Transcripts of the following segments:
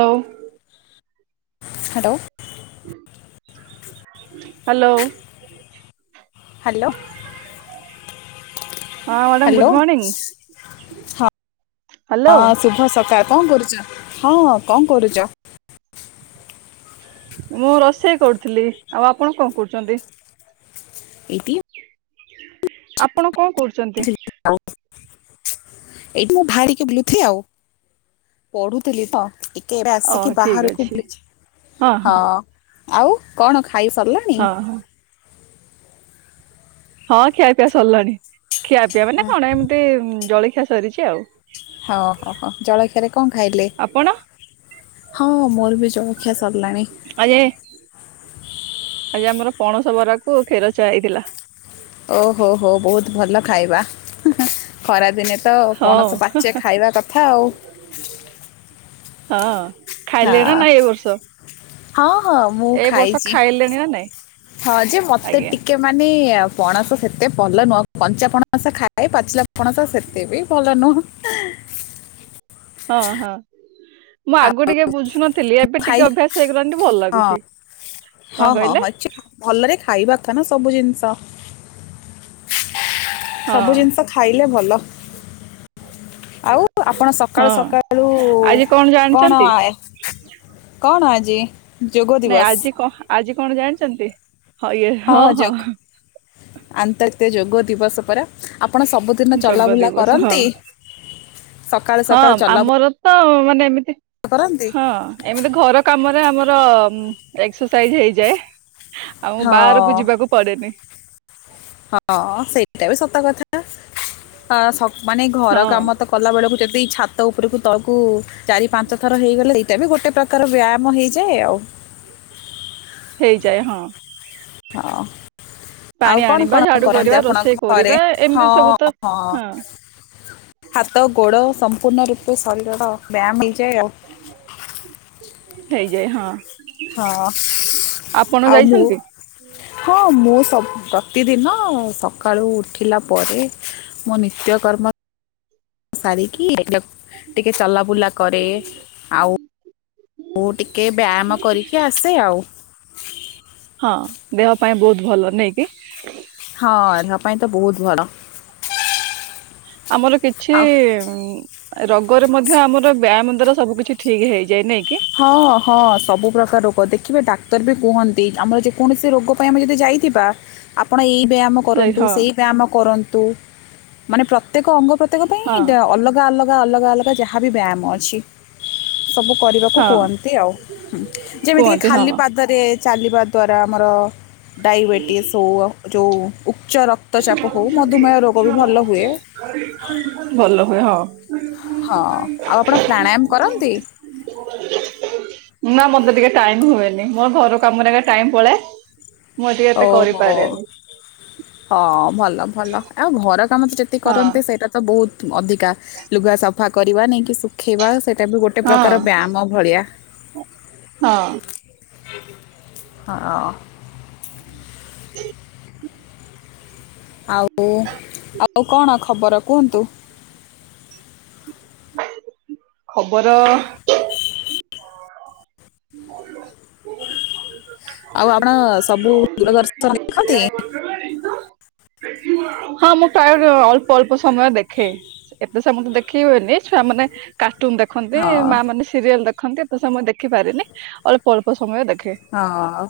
ହଉ। Hello. Hello. Hello. ହଁ madam hello good morning ହ ହ୍ୟାଲୋ ହଁ ଶୁଭ ସକାଳ। କଣ କରୁଛ ହଁ କଣ କରୁଛ? ମୁଁ ରୋଷେଇ କରୁଥିଲି ଆଉ ଆପଣ କଣ କରୁଛନ୍ତି? ଏଇଠି ଆପଣ କଣ କରୁଛନ୍ତି? [unintelligible] ପଢୁଥିଲି ତ ଆଉ। କେବେ ଓ ଆସିକି ଠିକ୍ ବାହାରକୁ ଅଛି ବୁଲି ହଁ ଆଉ କଣ ଖା ଖାଇ ସର୍ ଲାଣି? ହଁ ହଁ ହଁ ଖିଆ ପିଆ ସରିଲାଣୀ। ଖିଆ ପିଆ ମାନେ କଣ ଏମିତି ଜଳି ଖିଆ ସରିଛି ଆଉ ହଁ ହୋ ହୋ ଜଳଖିଆରେ କଣ ଖାଇଲେ? ଆପଣ ହଁ ମୋର ବି ଚଳ ଆ ଇ ଏ ଆଜି ଆମର ପଣସ ବରା କୁ କ୍ଷୀର ଚା ହେଇଥିଲା। ଓହୋ ହୋ ହୋ ବୋହୁତ ଭଲ ଖାଇବା। ଖରାଦିନେ ତ ହଁ ପଣସ ପାଚେ ଖାଇବା କଥା ଆଉ ହଁ। ହଁ ଖାଇଲେଣି ନା ନାଇଁ ଏ ବର୍ଷ ହଁ ହଁ ମୁଁ ଏଇ ବର୍ଷ ଖାଇଛି ଖାଇଲେଣି ନା ନାଇଁ ହଁ ଯେ ମତେ ଆଜ୍ଞା ଟିକେ ମାନେ ଆ ପଣସ ସେତେ ଭଲ ନୁହଁ କଞ୍ଚା ପଣସ ଖାଏ ପାଚିଲା ପଣସ ସେତେ ବି ଭଲ ନୁହଁ ହଁ ହଁ ମୁଁ ଆଉ ଆଗରୁ ଟିକେ ବୁଝୁନଥିଲି ଏବେ ଖାଇ ଟିକେ ଅଭ୍ୟାସ ହେଇଗଲାଣି ଭଲ ହଁ ଲାଗୁଛି କଣ କହିଲେ ତ ନା ସବୁ ଜିନିଷ ହଁ ସବୁ ଜିନିଷ ଖାଇଲେ ଭଲ ଆଉ ଆପଣ ସକାଳୁ ହଁ ସକାଳୁ ଆଜି କଣ ଜାଣିଛନ୍ତି? କଣ ଆଜି ଯେ ନାଇଁ ଆଜି କଣ ଆଜି କଣ ଜାଣିଛନ୍ତି ହଁ ଯୋଗ ଆନ୍ତ ତେ ଯୋଗ ଦିବସ ପରା ଆପଣ ସବୁଦିନ ଯୋଗ ଚଲାବୁଲା ଦିବସ ହଁ କରନ୍ତି । ସକାଳୁ ସକାଳୁ ଚଲା ବୁଲା ଆମର ହଁ ମାନେ ଏମତି ହଁ ଏମିତି ଘର କାମରେ ଆମର ହୁଁ ଏକ୍ସର୍ ସାଇଜ୍ଜ୍ ହେଇଯାଏ। ଆଉ ମୁ ହଁ ବାହାରକୁ ଯିବାକୁ ପଡେନି ହଁ ସେଇଟା ବି ସତ କଥା ଆ ସ ମାନେ ଘର ହଁ କାମ ତ କଲା ବେଳକୁ ଯେ ଦ ଛାତ ଉପରକୁ ତଳକୁ ଚାରି ପାଞ୍ଚ ଥର ହେଇଗଲେ ଏଇଟା ବି ଗୋଟେ ପ୍ରକାର ବ୍ୟାୟାମ ହେଇଯାଏ ଆଉ ହେଇଯାଏ ହଁ। ହଁ। ପାଣି ଆଉ କଣ ଆଣିବା କଣ ଝାଡୁ କରନ୍ତି କରିବା ଆପଣ ରୋଷେଇ ଘରେ। କରିବା ଏମିତି ହଁ ସବୁ ତ ହଁ ହାତ ଗୋଡ ସମ୍ପୂର୍ଣ୍ଣ ରୂପେ ଶରୀରର ବ୍ୟାୟାମ ହେଇଯାଏ ଆଉ। ଯାଏ ହଁ। ହଁ ଆପଣ ଆଉ ମୁଁ ଯାଇଛନ୍ତି ହଁ ମୁଁ ସବୁ ପ୍ରତିଦିନ ସକାଳୁ ଉଠିଲା ପରେ ମୋ ନିତ୍ୟକର୍ମ ସାରି କି ଟିକେ ଚଲାବୁଲା କରେ। ଆଉ ମୁଁ ଟିକେ ବାଆମ କରିକି ଆସେ ଆଉ। ହଁ ଦେହ ପାଇଁ ବହୁତ ଭଲ ନାଇଁକି। ହଁ ଦେହ ପାଇଁ ତ ବହୁତ ବଡ। ଆମର କିଛି ରୋଗରେ ମଧ୍ୟ ଆମର ବ୍ୟାୟାମ ଦ୍ୱାରା ସବୁ କିିଛି ଠିକ୍ ହେଇଯାଏ ନାଇଁ କି ହଁ ହଁ ସବୁ ପ୍ରକାର ରୋଗ ଦେଖିବେ। ଡାକ୍ତର ବି କୁହନ୍ତି ଆମର ଯେକୌଣସି ରୋଗ ପାଇଁ ଆମେ ଯଦି ଯାଇଥିବା ଆପଣ ଏଇ ବ୍ୟାୟାମ ଯାଇ କରନ୍ତୁ ହଁ ସେଇ ବ୍ୟାୟାମ କରନ୍ତୁ। ତୁ ମାନେ ପ୍ରତି ପ୍ରତ୍ୟେକ ଅଙ୍ଗ ପ୍ରତ୍ୟଙ୍ଗ ପାଇଁ ହଁ ଅଲଗା ଅଲଗା ଅଲଗା ଅଲଗା ତ ଯାହାବି ବ୍ୟାୟାମ ଅଛି ସବୁ କରିବା ହଁ କୁହନ୍ତି ଆଉ ହୁଁ ଯେମିତିକି କୁହନ୍ତି ହଁ ଖାଲି ପାଦରେ ଚାଲିବା ଦ୍ୱାରା ଆମର ଡାଇବେଟିସ ହୋଉ ଯୋଉ ଉ ଭଲ ହୁଏ ଭଲ ହୁଏ ହଁ। ହଁ ଆଉ ଆପଣ ପ୍ରାଣାୟାମ କରନ୍ତି? ନା ମତେ ଟିକେ ଟାଇମ ହୁଏନି, ମୋ ଘର କାମରେ ଟାଇମ ପଳାଏ। ମୁଁ ଏତେ ଓହୋ କରିପାରେନି। ହଁ ଭଲ ଭଲ ଆଉ ବ ତମର ତ ଯେତିକି ହଁ କରନ୍ତି ସେଇଟା ତ ବହୁତ [unintelligible] କା ଲୁଗା ସଫା କରିବା ନେଇକି ସି ଖିବା ସେଇଟା ବି ଗୋଟେ ହଁ ପ୍ରକାର ବ୍ୟାୟାମ ଭଳିଆ। ହଁ [inaudible] ହଁଅ। [inaudible] ଆଉ ଆଉ କଣ ଖବର କୁହନ୍ତୁ? ଖବର ଆଉ ଆପଣ ସବୁ ଦୂରଦର୍ଶନ ଦେଖନ୍ତି? ହଁ ମୁଁ ପ୍ରାୟ ଅଳ୍ପ ଅଳ୍ପ ସମୟ ଦେଖେ ।ଏତେ ସମୟ ତ ଦେଖେଇ ହୁଏନି। ଛୁଆମାନେ କା ର୍ଟୁନ୍ ଦେଖନ୍ତି ହଁ ମା ମାନେ ସିରିଏଲ ଦେଖ ଖନ୍ତି, ଏତେ ସମୟ ଦେଖିପାରେନି ଅଳ୍ପ ଅଳ୍ପ ସ ହଁ ଆଉ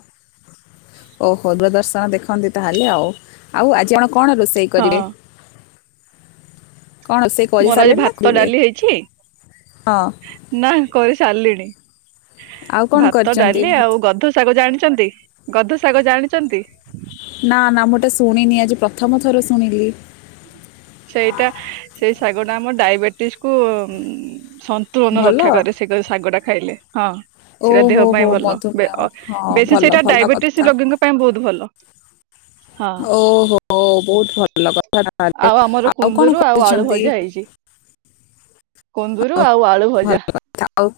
ଓହୋ ଦୂରଦର୍ଶନ ଦେଖ ଖନ୍ତି ତାହେଲେ ଆଉ ଆଉ ଆଜି ଆପ କଣ ରୋଷେଇ ହଁ କରିବେ? କ'ଣ ରୋଷେଇ ମୋର ଆଜି କରିସାରିଲେଣି ନା ଭାତ କରିବେ ଡାଲି ହେଇଛି, ହଁ ନା କରି ସାରିଲିଣି। ଆଉ କ'ଣ ଭାତ, କରିଛନ୍ତି ଡାଲି ଆଉ ଭାତ- ଗଧ ଶାଗ ଜାଣିଛନ୍ତି? ଗଧ ଶାଗ ଜାଣିଛନ୍ତି? ନା ନା ମୋଟେ ଶୁଣିନି, ଆଜି ପ୍ରଥମ ଥର ଶୁଣିଲି। ସେଇଟା ସେଇ ଶାଗ ଟା ଆମ ଡାଇବେଟିସ୍କୁ ସନ୍ତୁଳନ ରକ୍ଷା ଭଲ କରେ ସେ କରି ଶାଗଟା ଖାଇଲେ। ହଁ। ସେଇଟା ଦେହ ଓହୋ ହୋ ପାଇଁ ଭଲ। ବେ ମଧୁମେହ ଅ ହଁ ବେଶୀ ଭଲ ସେଇଟା ଭଲ ଡାଇବେଟିସ କଥା ରୋଗୀଙ୍କ ପାଇଁ ବହୁତ ଭଲ। ହଁ ଓହୋ ବହୁତ ଭଲ କଥା ତାହଲେ। ଆଉ ଆମର କୁନ୍ଦୁରୁ ଆଉ ଆଳୁ ଭଜା ହେଇଛି ।କୁନ୍ଦୁରୁ ଆଉ ଆଳୁ ଭଲ ଭଜା। କଥା ଆଉ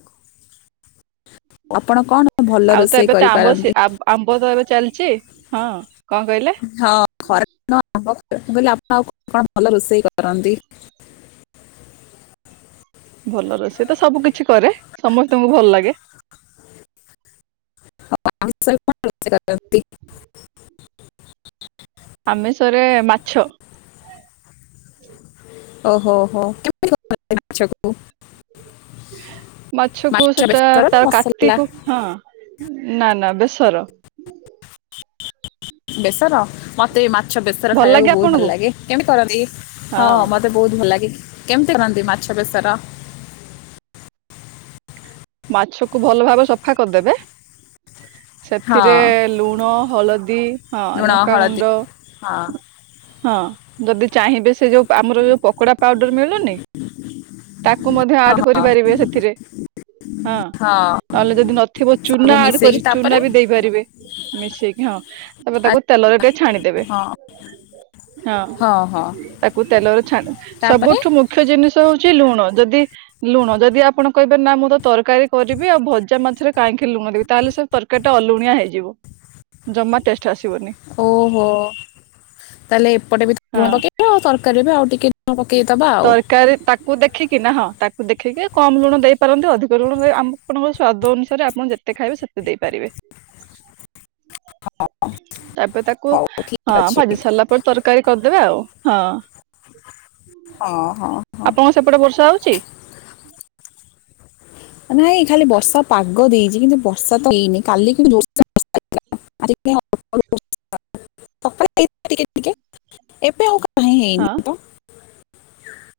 ଆପଣ କଣ କ ଆଉ ତ ଏବେ ତ ଆମ୍ବ ସି ଆମ୍ବ ତ ଏବେ। ଚାଲିଛି ହଁ। କଣ କହିଲେ ହଁ ଘର [unintelligible] ମୁଁ କହିଲି ଆପଣ ଆଉ କଣ ଭଲ ରୋଷେଇ କରନ୍ତି। ଭଲ ରୋଷେଇ ତ ସବୁ କିଛି କରେ। ସମସ୍ତଙ୍କୁ ଭଲ ଲାଗେ। [unintelligible] [unintelligible] ଆମିଷରେ ମାଛ। ଓହୋ ହୋ କେମିତି [unintelligible] ମାଛକୁ। ମାଛକୁ ମାଛ ସେଟା ବେସର ନା ତାର ମସଲା କାତିକୁ ହଁ। ନା ନା ବେସର। [unintelligible] ବେସର ମତେ ବି ମା ମାଛ ବେସର ଭଲ ଖାଇବାକୁ ଲାଗେ ବହୁତ ଭଲ ଆପଣଙ୍କୁ ଲାଗେ। କେମିତି କରନ୍ତି ହଁ ମତେ ବହୁତ ଭଲ ଲାଗେ କେମିତି କରନ୍ତି। ମାଛ [unintelligible] ମାଛ କୁ ଭଲ ଭାବରେ ସଫା କରିଦେବେ। ସେଥିରେ ହଁ ଲୁଣ। ହଳଦୀ। ହଁ ଲୁଣ, ଲଙ୍କାଗୁଣ୍ଡ ହଳଦୀ ହଁ। ହଁ, ଯଦି। ଚାହିଁବେ ସେ ଯୋଉ ଆମର ଯୋଉ ପକୋଡା ପାଉଡର ମିଳୁନି ତାକୁ ମଧ୍ୟ ହଁ ଆଡ ହଁ କରିପାରିବେ ସେଥିରେ। ହଁ, ହଁ ନହେଲେ ଯଦି ନଥିବ ସବୁ ଚୁନା ଆଡ ମିଶେଇକି କରି ଚୁନା ତାପରେ ବି ଦେଇପାରିବେ। ମିଶେଇକି ହଁ। ତାପରେ ଆ- ତାକୁ ତେଲରେ ଟିକେ ଛାଣିଦେବେ। ହଁ ହଁ, ତାକୁ ତେଲରେ ଛାଣି ତାପରେ ସବୁଠୁ ମୁଖ୍ୟ ଜିନିଷ ହଉଛି ଲୁଣ। ଯଦି, ଲୁଣ ଯଦି ଆପଣ କହିବେ ନା ମୁଁ। ତରକାରୀ କରିବି ଆଉ ଭଜା ମାଛରେ କାହିଁକି ଲୁଣ ଦେବି ତାହେଲେ ସବୁ ତରକାରୀ ଟା ଅଲୁଣିଆ ହେଇଯିବ ଜମାେ ଓହୋଃ ତାହେଲେ, ଏପଟେ ବି ଲୁଣ ହଁ। ପକେଇବି ଆଉ ତରକାରୀରେ ବି ଆଉ ଟିକେ। [unintelligible] ଆଉ ତରକାରୀ ତାକୁ ଦେଖିକି ନା ହଁ ତାକୁ ଦେଖିକି। କମ୍ ଲୁଣ ଦେଇପାରନ୍ତି। ଅଧିକ ଲୁଣ ଆପଣଙ୍କର ସ୍ଵାଦ ଅନୁସାରେ ଆପଣ ଯେତେ ଖାଇବେ ସେତେ ଦେଇପାରିବେ। ତାପରେ ତାକୁ ହଉ ଠିକ ହଁ ଅଛି ଭାଜି ସାରିଲା ପରେ ତରକାରୀ କରିଦେବା ଆଉ ହଁ। [inaudible] ହଁ ହଁ। ଆପଣଙ୍କ ସେପଟେ ବର୍ଷା ହଉଛି? ନାଇଁ ଖାଲି ବର୍ଷା ପାଗ ଦେଇଛି କିନ୍ତୁ [unintelligible] ହେଇନି। ହଁ [inaudible]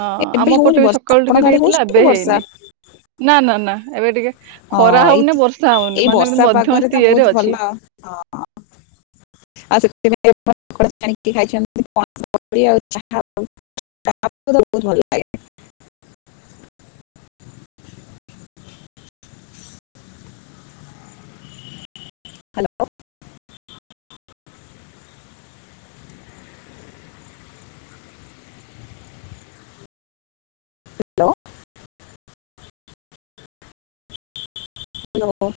ହଁ ଏବେ ଆମ ହଉନି ପଟେ ବି ବର୍ଷା ସକାଳୁ ଆପଣଙ୍କ ଟିକେ ଆଡେ ହେଇଥିଲା ହଉଛି କି ଏବେ ବର୍ଷା ହେଇନି। ନା ନା ନା ଏବେ ଟିକେ। ହଁ ଖରା ଏଇ ହଉନି ବର୍ଷା ହଉନି ଏଇ ମାନେ ଏମିତି ବର୍ଷା ପାଗରେ ତ ମଧ୍ୟସ୍ଥି ଇଏରେ ବହୁତ ଭଲ ଅଛି। ହଁ ଆଉ ସେ [unintelligible] ହ୍ୟାଲୋ। ହ୍ୟାଲୋ। ହ୍ୟାଲୋ।